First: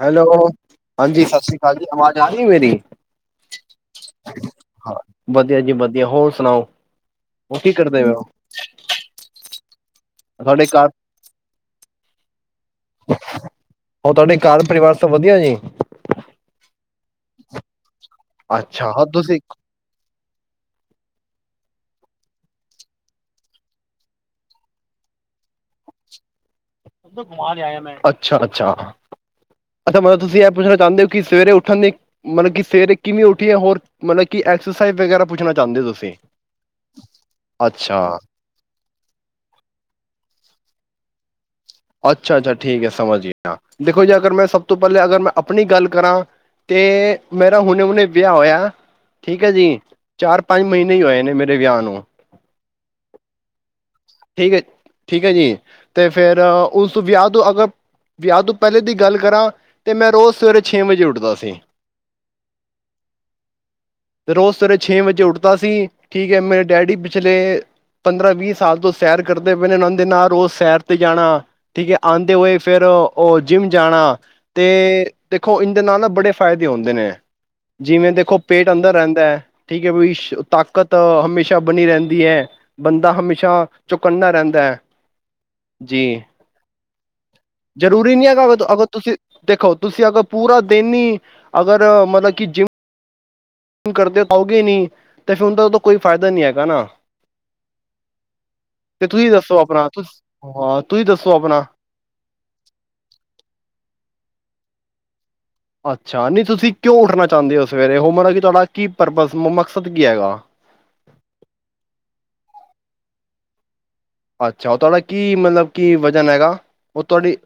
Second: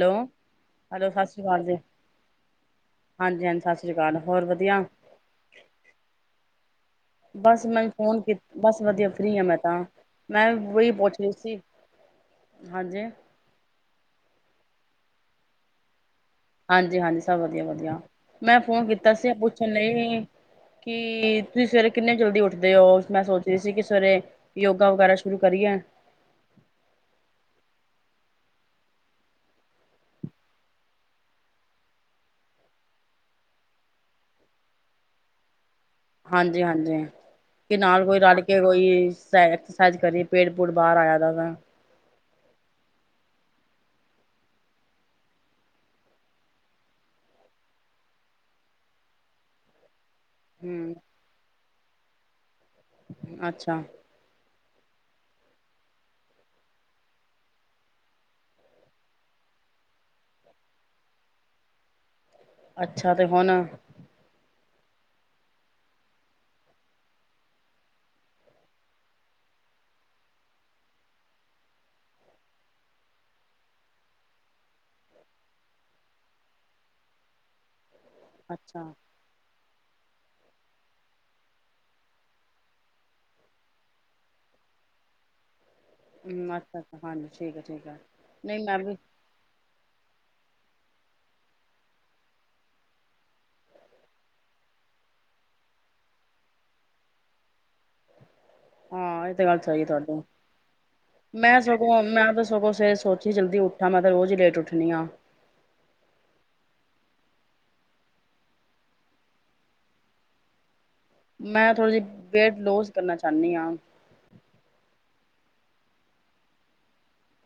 Hello, hello ਹਾਂਜੀ ਸਤਿ ਸਤ ਸ਼੍ਰੀ ਸ੍ਰੀ ਅਕਾਲ ਜੀ। ਆਵਾਜ਼ ਆ ਰਹੀ ਮੇਰੀ, ਹਾਂਜੀ ਹਾਂਜੀ ਸਤਿ ਸ਼੍ਰੀ ਅਕਾਲ ਹੋਰ ਵਧੀਆ ਵਧੀਆ ਜੀ ਵਧੀਆ ਹੋਰ ਸੁਣਾਓ ਉਹ ਬਸ ਕੀ ਮੈਂ ਕਰਦੇ ਵ। ਫੋਨ ਕੀ ਬਸ ਵਧੀਆ ਫਰੀ ਹਾਂ ਮੈਂ ਤਾਂ [inaudible] ਮੈਂ ਉਹੀ ਪੁੱਛੀ ਸੀ ਹਾਂਜੀ ਹੋਰ ਤੁਹਾਡੇ, ਘਰ -ਪਰਿਵਾਰ ਸਭ ਵਧੀਆ ਜੀ? ਹਾਂਜੀ -ਹਾਂਜੀ, ਸਭ ਵਧੀਆ -ਵਧੀਆ ਮੈਂ ਫੋਨ ਅੱਛਾ ਹਾਂ ਕੀਤਾ ਸੀ ਤੁਸੀਂ ਪੁੱਛਣ ਲਈ ਕਿ ਤੁਸੀਂ ਸਵੇਰੇ ਕਿੰਨੇ ਜਲਦੀ ਉੱਠਦੇ ਹੋ, ਮੈਂ ਸੋਚਦੀ ਸੀ ਕਿ ਸਵੇਰੇ ਯੋਗਾ ਵਗੈਰਾ ਸ਼ੁਰੂ ਕਰੀਏ? ਤੇ ਕਮਾਲ ਹੈ ਆਗਿਆ ਮੈਂ ਅੱਛਾ ਅੱਛਾ ਅੱਛਾ ਮਤਲਬ ਤੁਸੀਂ ਇਹ ਪੁੱਛਣਾ ਚਾਹੁੰਦੇ ਹੋ ਕਿ, ਸਵੇਰੇ ਉਠਣ ਦੀ ਮਤਲਬ ਕੀ ਸਵੇਰੇ ਕਿਵੇਂ ਉਠੀਏ, ਹੋਰ ਮਤਲਬ ਕਿ ਐਕਸਰਸਾਈਜ਼ ਵਗੈਰਾ ਪੁੱਛਣਾ ਚਾਹੁੰਦੇ ਹੋ ਤੁਸੀਂ? ਹਾਂਜੀ- ਹਾਂਜੀ ਕਿ, ਨਾਲ ਅੱਛਾ ਕੋਈ ਰਲ ਕੇ ਕੋਈ ਐਕਸਾਈਜ਼ ਕਰੀਏ ਪੇਟ ਬਹੁਤ ਬਾਹਰ ਆਇਆ ਦਾ ਤਾ ਅੱਛਾ -ਅੱਛਾ ਠੀਕ ਹੈ ਸਮਝ ਗਿਆ, ਦੇਖੋ ਜੀ ਅਗਰ ਮੈਂ ਸਭ ਤੋਂ ਪਹਿਲੇ ਅਗਰ ਮੈਂ ਆਪਣੀ ਗੱਲ ਕਰਾਂ, ਤੇ ਮੇਰਾ ਹੁਣੇ ਹੁਣੇ ਵਿਆਹ ਹੋਇਆ ਠੀਕ ਹੈ ਜੀ। ਚਾਰ ਪੰਜ ਹਮ ਮਹੀਨੇ ਹੀ ਹੋਏ ਨੇ, ਮੇਰੇ ਵਿਆਹ ਨੂੰ। ਹਮ [inaudible] ਅੱਛਾ। ਠੀਕ ਹੈ ਠੀਕ ਹੈ ਜੀ ਅਤੇ ਫੇਰ ਉਸ ਤੋਂ ਵਿਆਹ ਤੋਂ ਅਗਰ, ਵਿਆਹ ਤੋਂ ਪਹਿਲੇ ਦੀ ਗੱਲ ਕਰਾਂ, ਤਾਂ ਮੈਂ ਰੋਜ਼ ਸਵੇਰੇ ਛੇ ਵਜੇ ਉੱਠਦਾ ਸੀ। ਅੱਛਾ, ਤੇ ਹੁਣ। ਤੇ ਰੋਜ਼ ਸਵੇਰੇ ਛੇ ਵਜੇ ਉੱਠਦਾ ਸੀ, ਠੀਕ ਹੈ ਮੇਰੇ ਡੈਡੀ ਪਿਛਲੇ ਪੰਦਰਾਂ ਵੀਹ ਸਾਲ ਤੋਂ ਸੈਰ ਕਰਦੇ ਪਏ ਨੇ, ਉਹਨਾਂ ਦੇ ਨਾਲ ਰੋਜ਼ ਸੈਰ ਤੇ ਜਾਣਾ ਠੀਕ ਹੈ ਆਉਂਦੇ ਹੋਏ ਫਿਰ ਉਹ ਜਿੰਮ ਜਾਣਾ, ਤੇ ਦੇਖੋ ਇਦੇ ਨਾਲ ਨਾ ਬੜੇ ਫਾਇਦੇ ਹੁੰਦੇ ਨੇ। ਜਿਵੇਂ ਦੇਖੋ ਪੇਟ ਅੱਛਾ ਅੰਦਰ ਰਹਿੰਦਾ ਐ। ਠੀਕ ਹੈ ਵੀਸ਼ ਤਾਕਤ ਹਮੇਸ਼ਾ ਬਣੀ ਰਹਿੰਦੀ ਐ, ਬੰਦਾ ਹਮੇਸ਼ਾ ਚੁਕੰਨਾ ਰਹਿੰਦਾ ਐ। ਕਿਨਾਂ ਕ ਜ਼ਰੂਰੀ ਨੀ ਹੈਗਾ ਅਗ ਅਗਰ ਤੁਸੀਂ ਦੇਖੋ ਤੁਸੀਂ ਅਗਰ ਪੂਰਾ ਦਿਨੀ ਅਗਰ ਮਤਲਬ ਕਿ ਜਿੰਮ ਕਰਦੇ ਆਉਗੇ ਨਹੀਂ ਤੇ ਫਿਰ ਉਹਦਾ ਤਾਂ ਕੋਈ ਫਾਇਦਾ ਨਹੀਂ ਹੈਗਾ ਨਾ ਹਾਂ ਤੁਸੀਂ ਇਹ ਤੇ ਦੱਸੋ ਗੱਲ ਸਹੀ ਏ, ਆਪਣਾ ਤੁਸ ਤੁਹਾਡੀ ਹਾਂ ਤੁਸੀਂ ਦੱਸੋ ਮੈਂ ਆਪਣਾ ਸਗੋਂ ਮੈਂ ਤਾਂ ਸਗੋਂ ਸਵੇਰੇ ਸੋਚੀ ਜਲਦੀ ਉੱਠਾ ਮੈਂ ਤੇ ਰੋਜ਼ ਹੀ ਲੇਟ ਉੱਠ ਦੀਆਂ ਅੱਛਾ ਨਹੀਂ ਤੁਸੀਂ ਕਿਉਂ ਉੱਠਣਾ ਚਾਹੁੰਦੇ ਹੋ ਸਵੇਰੇ ਹੋ ਮਤਲਬ ਕਿ ਤੁਹਾਡਾ ਕੀ ਪਰਪਸ ਮਕਸਦ ਕੀ ਹੈਗਾ। ਮੈਂ ਥੋੜ੍ਹੀ ਜਿਹੀ ਵੇਟ ਲੂਸ ਕਰਨਾ ਚਾਹੁੰਦੀ ਹਾਂ। ਅੱਛਾ ਉਹ ਤੁਹਾਡਾ ਕੀ ਮਤਲਬ ਕੀ ਵਜ਼ਨ ਹੈਗਾ ਉਹ ਤੁਹਾਡੀ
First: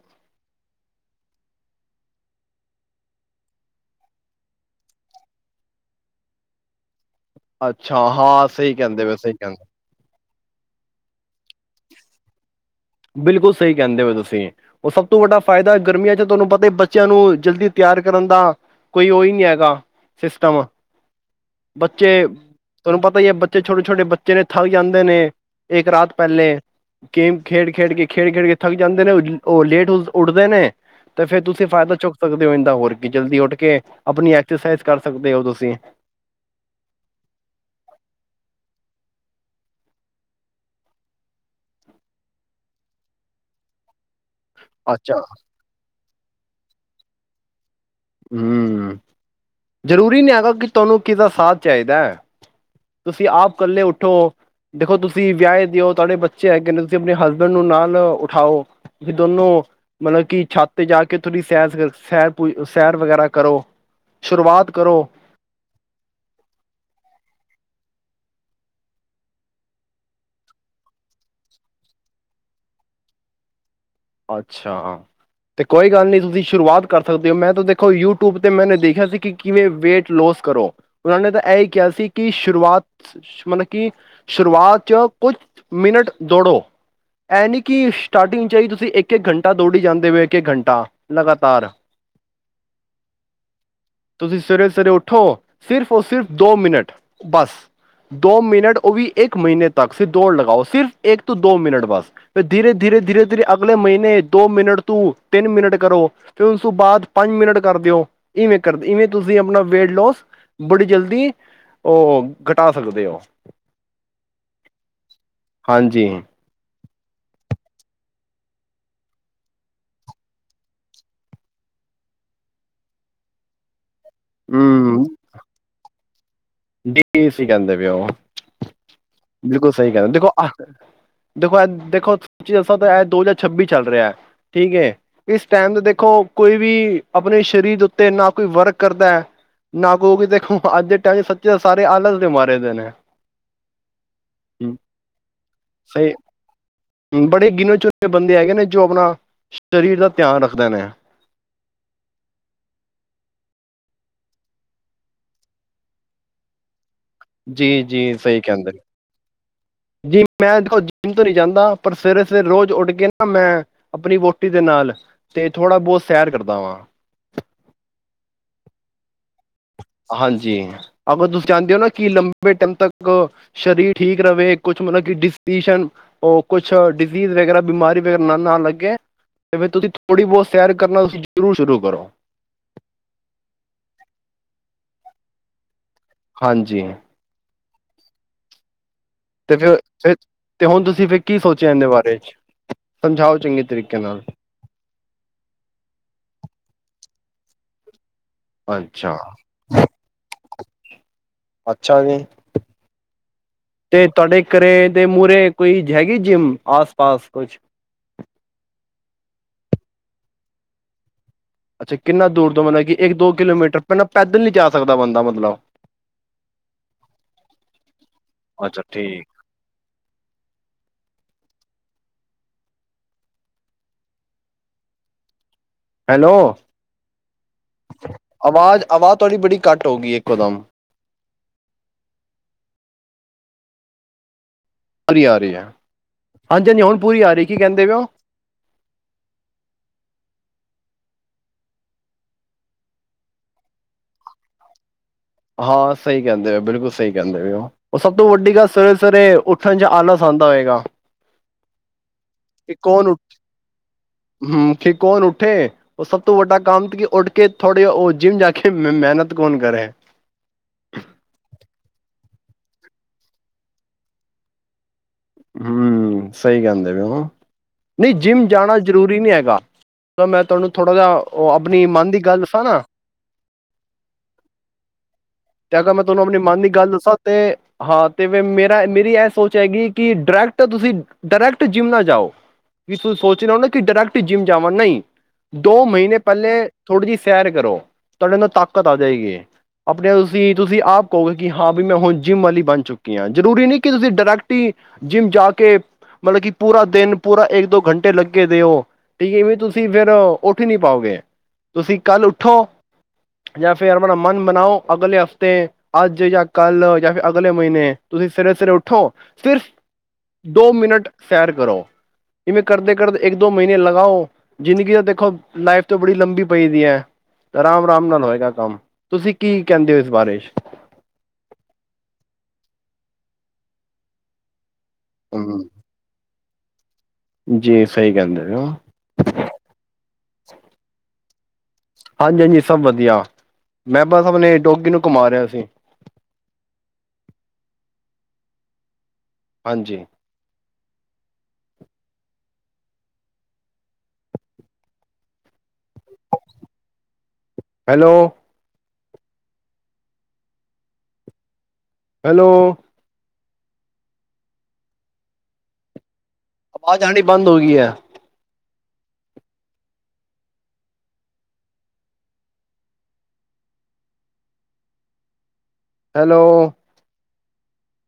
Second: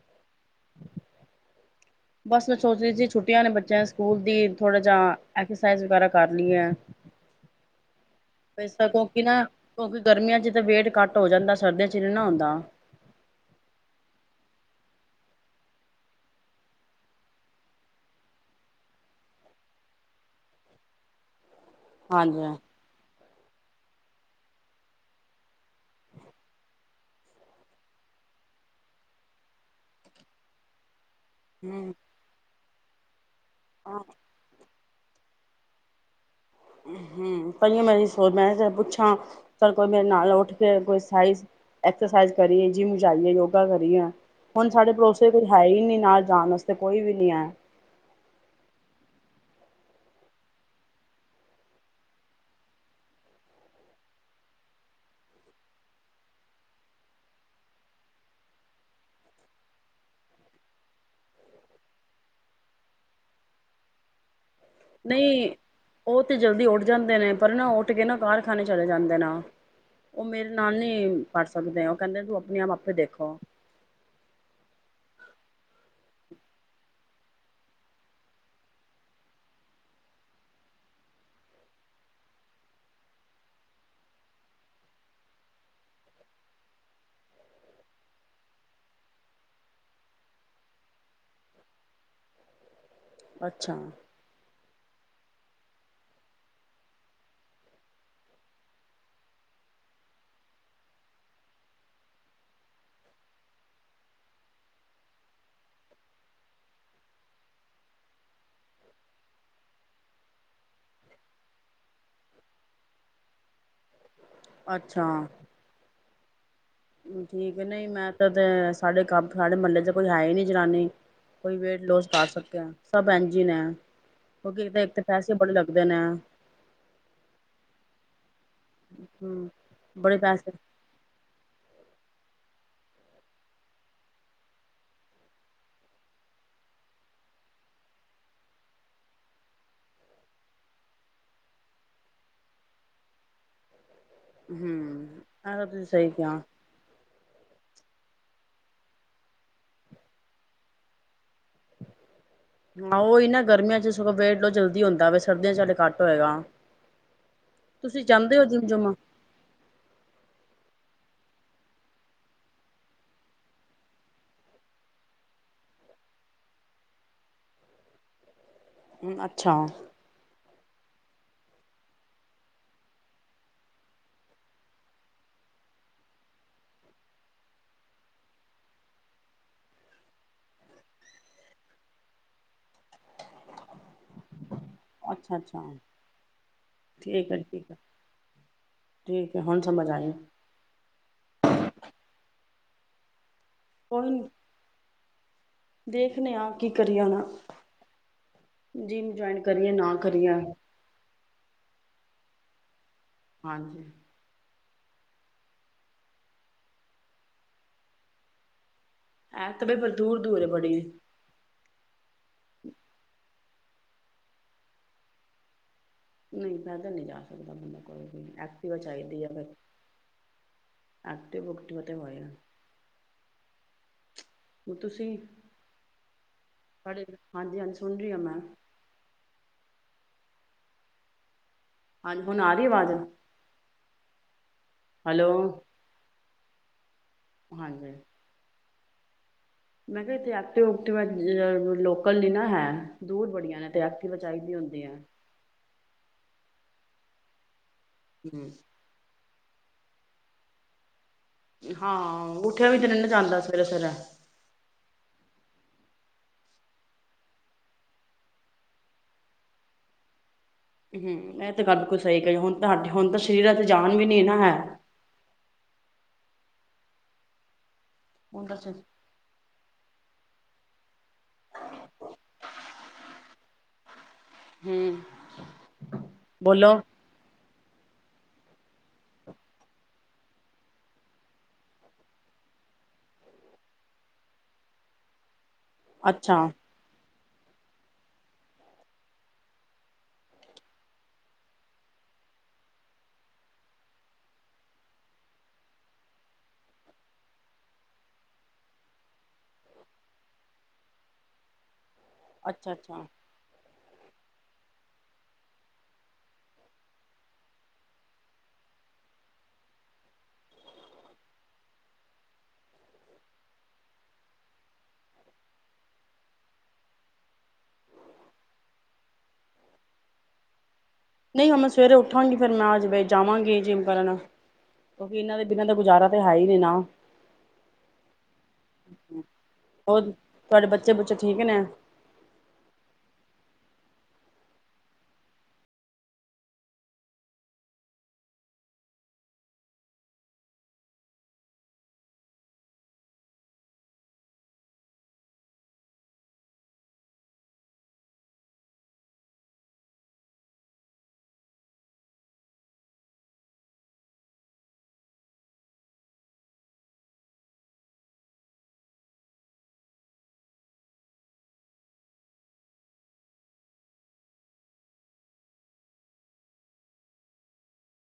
ਬਸ ਮੈਂ ਸੋਚ ਰਹੀ ਸੀ ਛੁੱਟੀਆਂ ਨੇ ਬੱਚਿਆਂ ਦੇ ਸਕੂਲ ਦੀ ਥੋੜਾ ਜਿਹਾ ਐਕਸਰਸਾਈਜ਼ ਵਗੈਰਾ ਕਰਨੀ ਹੈ ਅੱਛਾ ਹਾਂ ਸਹੀ ਕਹਿੰਦੇ ਵ ਸਹੀ ਨਾ ਕਹਿੰਦੇ ਕਿਉਂਕਿ ਗਰਮੀਆਂ ਚ ਵੇਟ ਘੱਟ ਹੋ ਜਾਂਦਾ ਸਰਦੀਆਂ ਚ ਨੀ ਨਾ ਹੁੰਦਾ। ਬਿਲਕੁਲ ਸਹੀ ਕਹਿੰਦੇ ਹੋ ਤੁਸੀਂ ਉਹ ਸਭ ਤੋਂ ਵੱਡਾ ਫ਼ਾਇਦਾ ਗਰਮੀਆਂ ਚ' ਤੁਹਾਨੂੰ ਪਤਾ ਬੱਚਿਆਂ ਨੂੰ ਜਲਦੀ ਤਿਆਰ ਕਰਨ ਦਾ ਕੋਈ ਉਹ ਹੀ ਨਹੀਂ ਹੈਗਾ ਸਿਸਟਮ ਬੱਚੇ ਹਾਂਜੀ। ਤੁਹਾਨੂੰ ਪਤਾ ਹੀ ਹੈ ਬ ਬੱਚੇ ਛੋਟੇ ਛੋਟੇ ਬੱਚੇ ਨੇ ਥੱਕ ਜਾਂਦੇ ਨੇ ਇੱਕ ਰਾਤ ਪਹਿਲੇ ਖੇਡ ਖੇਡ ਕੇ ਖੇਡ ਖੇਡ ਕੇ ਥੱਕ ਜਾਂਦੇ ਨੇ ਉਹ ਲੇਟ ਉੱਠਦੇ ਨੇ ਤੇ ਫੇਰ ਤੁਸੀਂ ਹੂੰ, ਫਾਇਦਾ ਚੁੱਕ ਸਕਦੇ ਹੋ ਦਾ ਹੋਰ ਕੀ ਜਲਦੀ ਉੱਠ ਕੇ ਹਾਂ ਆਪਣੀ ਐਕਸਰਸਾਈਜ਼ ਕਰ ਸਕਦੇ ਹੋ ਤੁਸੀਂ ਹੂੰ ਪਈਆਂ ਮੈਂ ਸੋਚ ਮੈਂ ਕਿਹਾ ਮੈਂ ਪੁੱਛਾਂ ਚੱਲ ਕੋਈ ਮੇਰੇ ਨਾਲ ਉੱਠ ਕੇ ਕੋਈ ਸਾਈਜ਼ ਐਕਸਰਸਾਈਜ਼ ਕਰੀਏ ਜਿੰਮ ਜਾਈਏ ਯੋਗਾ ਕਰੀਏ ਹੁਣ ਸਾਡੇ ਅੱਛਾ ਪੜੋਸੀਆ ਚ ਕੋਈ ਹੈ ਹੀ ਨੀ ਨਾਲ ਜਾਣ ਵਸਤੇ ਕੋਈ ਵੀ ਨਹੀਂ ਐ। ਹਮ ਜ਼ਰੂਰੀ ਨੀ ਹੈਗਾ ਕਿ ਤੁਹਾਨੂੰ ਕਿਸ ਦਾ ਸਾਥ ਚਾਹੀਦਾ ਤੁਸੀਂ ਆਪ ਇਕੱਲੇ ਉੱਠੋ ਦੇਖੋ ਤੁਸੀਂ ਵਿਆਹੇ ਦਿਓ ਤੁਹਾਡੇ ਬੱਚੇ ਹੈ ਕਹਿੰਦੇ ਤੁਸੀਂ ਆਪਣੇ ਹਸਬੈਂਡ ਨੂੰ ਨਾਲ ਉਠਾਓ ਵੀ ਦੋਨੋ ਮਤਲਬ ਕਿ ਛੱਤ ਤੇ ਜਾ ਕੇ ਥੋੜੀ ਸੈਰ ਸੈਰ ਸੈਰ ਵਗੈਰਾ ਕਰੋ ਸ਼ੁਰੂਆਤ ਕਰੋ ਨਹੀਂ ਉਹ ਤੇ ਜਲਦੀ ਉੱਠ ਜਾਂਦੇ ਨੇ ਪਰ ਨਾ ਉਠ ਉਠਕੇ ਨਾ ਕਾਰਖਾਨੇ ਚਲੇ ਜਾਂਦੇ ਨਾ ਉਹ ਮੇਰੇ ਨਾਲ ਨਹੀਂ ਕਰ ਸਕਦੇ ਉਹ ਕਹਿੰਦੇ ਤੂੰ ਆਪਣੇ ਆਪ ਆਪੇ ਦੇਖੋ ਅੱਛਾ ਤੇ ਕੋਈ ਗੱਲ ਨਹੀਂ ਤੁਸੀਂ ਸ਼ੁਰੂਆਤ ਕਰ ਸਕਦੇ ਹੋ ਮੈਂ ਤਾਂ ਦੇਖੋ ਯੂਟਿਊਬ ਤੇ ਮੈਨੇ ਦੇਖਿਆ ਸੀ ਕਿ ਕਿਵੇਂ ਵੇਟ ਲੋਸ ਕਰੋ ਉਹਨਾਂ ਨੇ ਤਾਂ ਇਹ ਹੀ ਕਿਹਾ ਸੀ ਕਿ ਸ਼ੁਰੂਆਤ ਮਤਲਬ ਕਿ ਸ਼ੁਰੂਆਤ ਚ ਕੁਛ ਮਿੰਟ ਦੌੜੋ ਇਹ ਨੀ ਕਿ ਸਟਾਰਟਿੰਗ ਚ ਹੀ ਤੁਸੀਂ ਅਸੀਂ ਇੱਕ ਇੱਕ ਘੰਟਾ ਦੌੜੀ ਜਾਂਦੇ ਹੋਏ ਇੱਕ ਇੱਕ ਘੰਟਾ ਲਗਾਤਾਰ ਅੱਛਾ ਤੁਸੀਂ ਸਵੇਰੇ ਉੱਠੋ ਸਿਰਫ ਸਿਰਫ ਦੋ ਮਿੰਟ ਬੱਸ ਦੋ ਮਿੰਟ ਉਹ ਵੀ ਇੱਕ ਮਹੀਨੇ ਤੱਕ ਸ ਦੌੜ ਲਗਾਓ ਸਿਰਫ ਇੱਕ ਤੋਂ ਦੋ ਮਿੰਟ ਬਸ ਧਰੇ ਧਰੇ ਧੀ ਧ ਅਗ ਅਗਲੇ ਮਹੀਨੇ ਦੋ ਮਿੰਟ ਤੋਂ ਤਿੰਨ ਮਿੰਟ ਕਰੋ ਫਿਰ ਉਸ ਤੋਂ ਬਾਅਦ ਪੰਜ ਮਿੰਟ ਕਰ ਦਿਓ ਇਵੇਂ ਕਰਦੇ ਇਵੇਂ ਤੁਸੀਂ ਆਪਣਾ ਵੇਟ ਲੋਸ ਬੜੀ ਜਲਦੀ ਉਹ ਘਟਾ ਸਕਦੇ ਹੋ ਅੱਛਾ ਹਾਂਜੀ ਠੀਕ ਹੈ ਨਹੀਂ ਮੈਂ ਤਾਂ ਸਾਡੇ ਕੰਮ ਸਾਡੇ ਮਹੱਲੇ ਚ ਕੋਈ ਹੈ ਹੀ ਨੀ ਜਨਾਨੀ ਕੋਈ ਵੇਟ ਲੋੂਸ ਕਰ ਸਕਿਆ ਸਭ ਇੰਜ ਹੀ ਨੇ ਕਿਉਂਕਿ ਤਾਂ ਇੱਕ ਤਾਂ ਪੈਸੇ ਬੜੇ ਲੱਗਦੇ ਨੇ ਡੀ ਵ ਕਹਿੰਦੇ ਪਏ ੳ ਹੂੰ ਬਿਲਕੁਲ ਸਹੀ ਬੜੇ ਕਹਿੰਦੇ ਦੇਖੋ ਪੈਸੇ ਦੇਖੋ ਦੇ ਦੇੋੀ ਦਸ ਇਹ ਦੋ ਹਜ਼ਾਰ ਛੱਬੀ ਚੱਲ ਰਿਹਾ ਹੈ ਠੀਕ ਹੈ ਇਸ ਟਾਈਮ ਦੇ ਦੇਖੋ ਕੋਈ ਵੀ ਆਪਣੇ ਸਰੀਰ ਦੇ ਉੱਤੇ ਨਾ ਕੋਈ ਵਰਕ ਕਰਦਾ ਹੈ ਨਾ ਕੋਈ ਵੀ ਦੇਖੋ ਅੱਜ ਦੇ ਟਾਈਮ ਸ ਸਾਰੇ ਆਲਸ ਦੇ ਮਾਰੇ ਦੇ ਨੇ। ਹਮ ਆ ਬ ਸਹੀ ਸਹੀਕਾਂ [inaudible] ਬੜੇ ਗਿਣੇ ਬੰਦੇ ਹੈਗੇ ਨੇ, ਜੋ ਆਪਣਾ ਸਰੀਰ ਦਾ ਧਿਆਨ ਰੱਖਦੇ ਨੇ। ਹਾਂ ਉਹੀ ਨਾ ਗਰਮੀਆਂ ਚ ਸਗੋਂ ਵੇਟ ਲੋਸ ਜਲਦੀ ਹੁੰਦਾ। ਸਰਦੀਆਂ ਚ ਹਡੇ ਘੱਟ ਹੋਏਗਾ। ਜੀ- ਜੀ ਤੁਸੀਂ ਜਾਂਦੇ ਸਹੀ ਹੋ ਜਿੰਮ ਕਹਿੰਦੇ ਨੇ, ਜੁਮ? ਜੀ ਮੈਂ ਦੇੋ ਜਿਮ ਤੇ ਨਹੀਂ ਜਾਂਦਾ, ਪਰ ਸਵੇਰੇ- ਸਵੇਰੇ ਰੋਜ਼ ਉੱਠ ਕੇ ਨਾ, ਮੈਂ ਆਪਣੀ ਵਹੁਟੀ ਦੇ ਨਾਲ ਤੇ ਥੋੜ੍ਹਾ ਬਹੁਤ ਸੈਰ ਕਰਦਾ ਵਾਂ। ਹਮ ਅੱਛਾ [inaudible] ਹਾਂਜੀ। ਅਗਰ ਤੁਸੀਂ ਚਾਹੁੰਦੇ ਹੋ ਨਾ, ਕਿ ਲੰਬੇ ਟਾਈਮ ਤੱਕ ਸਰੀਰ ਠੀਕ ਰਹੇ, ਕੁਛ ਮਤਲਬ ਕਿ ਡਿ ਉਹ ਕੁਛ ਡਿਜ਼ੀਜ਼ ਵਗੈਰਾ ਬਿਮਾਰੀ ਵਗੈਰਾ ਨਾ ਨਾ ਲੱਗੇ, ਤੇ ਫਿਰ ਤੁਸੀਂ ਥੋੜ੍ਹੀ ਬਹੁਤ ਸੈਰ ਕਰਨਾ ਤੁਸੀਂ ਜ਼ਰੂਰ ਸ਼ੁਰੂ ਕਰੋ। ਅੱਛਾ ਅੱਛਾ। ਹਾਂਜੀ ਠੀਕ ਆ ਜੀ ਠੀਕ ਆ [inaudible] ਤੇ ਫਿਰ ਆਈ ਫ ਤੇ ਹੁਣ ਤੁਸੀਂ ਫਿਰ ਕੀ ਸੋਚਿਆ, ਇਹਦੇ ਬਾਰੇ ਚ? ਸਮਝਾਓ। ਚੰਗੇ ਤਰੀਕੇ ਕੋ ਨਾਲ ਦੇਖਣੇ ਆਪ [inaudible] ਕੀ ਕਰੀ ਆਣਾ [inaudible] ਜਿਮ ਅੱਛਾ ਜੁਆਇਨ ਕਰੀਏ, ਨਾ ਕਰੀਏ? ਅੱਛਾ ਜੀ। ਹਾਂਜੀ [inaudible] ਤੁਹਾਡੇ ਚੱਕਰੇ ਤੇ ਮੂਹਰੇ ਕੋਈ ਹੈਗੀ ਜਿੰਮ? ਆਸ ਪਾਸ ਕੁਛ ਐਂ ਤੇ ਬਈ ਫਿਰ ਦੂਰ ਦੂਰ ਬੜੀ ਅੱਛਾ ਕਿੰਨਾ ਦੂਰ ਤੋਂ ਮਤਲਬ ਕਿ, ਇੱਕ ਦੋ ਕਿਲੋਮੀਟਰ ਪਹਿਲਾਂ ਪੈਦਲ ਨੀ ਜਾ ਸਕਦਾ ਬੰਦਾ ਮਤਲਬ। ਨਹੀਂ, ਏਦਾ ਨਹੀਂ ਜਾ ਸਕਦਾ ਬੰਦਾ ਕੋਈ ਵੀ। ਐਕਟਿਵਾ ਅੱਛਾ ਚਾਹੀਦੀ ਠੀਕ ਆ ਉਹਨੂੰ। ਐਕਟਿਵਾ ਓਕਟੀਵਾ ਤੇ ਹੋਏਗਾ। [unintelligible] ਹੁਣ ਤੁਸੀਂ। ਹੈਲੋ! ਹਾਂਜੀ-ਹਾਂਜੀ ਸੁਣ ਰਹੀ ਹਾਂ ਮੈਂ। ਆਵਾਜ਼-ਆਵਾਜ਼, ਤੁਹਾਡੀ ਬੜੀ ਘੱਟ ਹੋ ਗਈ ਏ ਇੱਕੋ ਦਮ। ਹਾਂਜੀ, ਹੁਣ ਆ ਰਹੀ ਆਵਾਜ਼? ਆ ਰਹੀ, ਹੈਲੋ ਆ ਰਹੀ ਐ। ਹਾਂਜੀ- ਹਾਂਜੀ, ਹੁਣ ਪੂਰੀ ਆ ਰਹੀ। ਕੀ ਕਹਿੰਦੇ ਹਾਂਜੀ ਪੇਓ? ਮੈਂ ਕਿਹਾ ਇਥੇ ਐਕਟਿਵਕਟਿ-ਊਕਟਿਵਾ ਲੋਕਲ ਨੀ ਨਾ ਹੈ। ਦੂਰ ਬੜੀਆਂ ਨੇ, ਐਕਟਿਵਾ ਚਾਹੀਦੀ ਹੁੰਦੀ ਹੈ। ਹਾਂ ਸਹੀ ਕਹਿੰਦੇ ਪਏ ਹੋ। ਬਿਲਕੁਲ ਸਹੀ ਕਹਿੰਦੇ ਪਏ ਹੋ। ਔਰ ਸਭ ਤੋਂ ਹਮ ਵੱਡੀ ਗੱਲ ਸਵੇਰੇ-ਸਵੇਰੇ ਉੱਠਣ ਚ ਆਲਾਸ ਆਂਦਾ ਹੋਏਗਾ। ਹਾਂ। ਉੱਠਿਆ ਕਿ ਵੀ ਤੇ ਨੀ ਕੌਣ ਨਾ ਉੱਠ, ਜਾਂਦਾ ਸਵੇਰੇ ਸਵੇਰੇ ਹਮ, ਕਿ ਕੌਣ ਉੱਠ ਉੱਠੇ ਤੇ ਸਭ ਤੋਂ ਵੱਡਾ ਕੰਮ ਕਿ, ਉੱਠ ਕੇ ਥੋੜੀ, ਉਹ ਜਿੰਮ ਜਾ ਕੇ ਮੇਹਨਤ ਕੌਣ ਕਰੇ? ਹਮ, ਏਹ ਤੇ ਗੱਲ ਬਿਲਕੁਲ ਸਹੀ ਕਹੀ ਹੁਨ ਤੁਹਾਡੇ, ਹੁਨ ਤਾਂ ਸਰੀਰਾਂ ਚ ਜਾਨ ਵੀ ਨੀ ਨਾ ਹੈ। ਹਮ, ਸਹੀ ਕਹਿੰਦੇ ਪਏਓ ਹਾ। ਨਹੀਂ, ਜਿੰਮ ਜਾਣਾ ਜ਼ਰੂਰੀ ਨਹੀਂ ਹੈਗਾ। ਪਰ ਮੈਂ ਤੁਹਾਨੂੰ ਥੋੜ੍ਹਾ ਜਿਹਾ, ਉਹ ਆਪਣੀ ਮਨ ਦੀ ਗੱਲ ਦੱਸਾਂ ਨਾ। ਹੂੰ ਤੇ ਅਗਰ ਮੈਂ ਤੁਹਾਨੂੰ, ਅਪਨੀ ਮਨ ਦੀ ਗੱਲ ਦੱਸਾਂ ਤੇ ਹਾਂ ਤੇ ਮ-ਮ-ਮੇਰਾ ਮੇਰੀ ਇਹ ਸੋਚ ਹੈਗੀ ਕਿ ਡਰੈਕਟ, ਤੁਸੀਂ ਡਰੈਕਟ ਜਿੰਮ ਨਾ ਜਾਓ। ਤੁਸੀਂ ਸੋਚ ਰਹੇ ਹੋ ਨਾ ਕਿ ਡਰੈਕਟ ਜਿੰਮ ਜਾਵਾਂ। ਨਹੀਂ। ਦੋ ਮਹੀਨੇ ਅੱਛਾ ਪਹਿਲੇ, ਥੋੜੀ ਜਿਹੀ ਸੈਰ ਕਰੋ, ਤੁਹਾਡੇ ਨਾ ਤਾਕਤ ਆ ਜਾਏਗੀ। ਅਪ ਤੇ ਤੁਸੀਂ, ਤੁਸੀਂ ਆਪ ਕਹੋਗੇ ਕਿ ਹਾਂ ਵੀ ਮੈਂ ਹੁਨ ਜਿੰਮ ਵਾਲੀ ਬਨ ਚੁੱਕੀ ਆ, ਜਰੂਰੀ ਨੀ ਕਿ ਤੁਸੀਂ ਡਰੈਕਟ ਈ, ਜਿੰਮ ਜਾ ਕੇ, ਮਲਬ ਕਿ, ਪੂਰਾ ਦਿਨ, ਪੂਰਾ ਇੱਕ-ਦੋ ਘੰਟੇ ਲੱਗੇ ਦੇ ੳ। ਠੀਕ ਏ, ਐਵੇਂ ਤੁਸੀਂ ਫਿਰ ਉੱਠ ਈ ਨੀ ਪਾਓਗੇ। ਤੁਸੀਂ ਕੱਲ ਉੱਠੋ, ਅੱਛਾ ਅੱਛਾ ਜਾਂ ਫਿਰ ਅਪਨਾ ਮਨ ਮਨਾਓ ਅਗਲੇ ਹਫ਼ਤੇ, ਅੱਜ ਯਾ ਕੱਲ੍ਹ ਜਾਂ ਫਿਰ ਅਗਲੇ ਮਹੀਨੇ, ਤੁਸੀਂ ਸੇਰੇ ਸੇਰੇ ਉੱਠੋ, ਸਿਰਫ ਦੋ ਮਿੰਟ ਸੈਰ ਕਰੋ, ਜਿਵੇਂ ਕਰਦੇ-ਕਰਦੇ, ਇੱਕ-ਦੋ ਮਹੀਨੇ ਲਗਾਓ। ਜ਼ਿੰਦਗੀ ਤਾਂ ਦੇਖੋ ਲਾਈਫ ਤੋਂ ਬੜੀ ਲੰਬੀ ਪਈ ਦੀ ਹੈ। ਆਰਾਮ-ਆਰਾਮ ਨਾਲ ਹੋਏਗਾ ਕੰਮ। ਤੁਸੀਂ ਕੀ ਕਹਿੰਦੇ ੳ, ਇਸ ਬਾਰੇ ਚ? ਨਹੀਂ ਹੁਨ ਮੈਂ ਸਵੇਰੇ ਉੱਠਾਂਗੀ। ਫੇਰ ਮੈਂ ਅੱਜ ਜਾਵਾਂਗੀ ਜਿਮ ਕਰਨ ਕਿਉਂਕਿ ਇਹਨਾਂ ਦੇ ਹਮ ਬਿਨਾਂ ਤਾ ਗੁਜਾਰਾ ਤੇ [unintelligible] ਹੈ ਈ ਨੀ ਨਾ। ਜੀ ਸਹੀ ਕਹਿੰਦੇ ਪਏ ੳ। ਹੋਰ ਤੁਹਾਡੇ [unintelligible] ਠੀਕ ਨੇ। ਹਾਂਜੀ-ਹਾਂਜੀ, ਸਭ ਵਧੀਆ। ਮੈਂ ਬਸ ਅਪਨੇ, ਡੌਗੀ ਨੂੰ ਘੁਮਾ ਰਿਹਾ ਸੀ। ਹਾਂਜੀ। ਹੈਲੋ ਹੈਲੋ ਆਵਾਜ਼ ਆਣੀ ਬੰਦ ਹੋ ਗੀ ਏ ਹੈਲੋ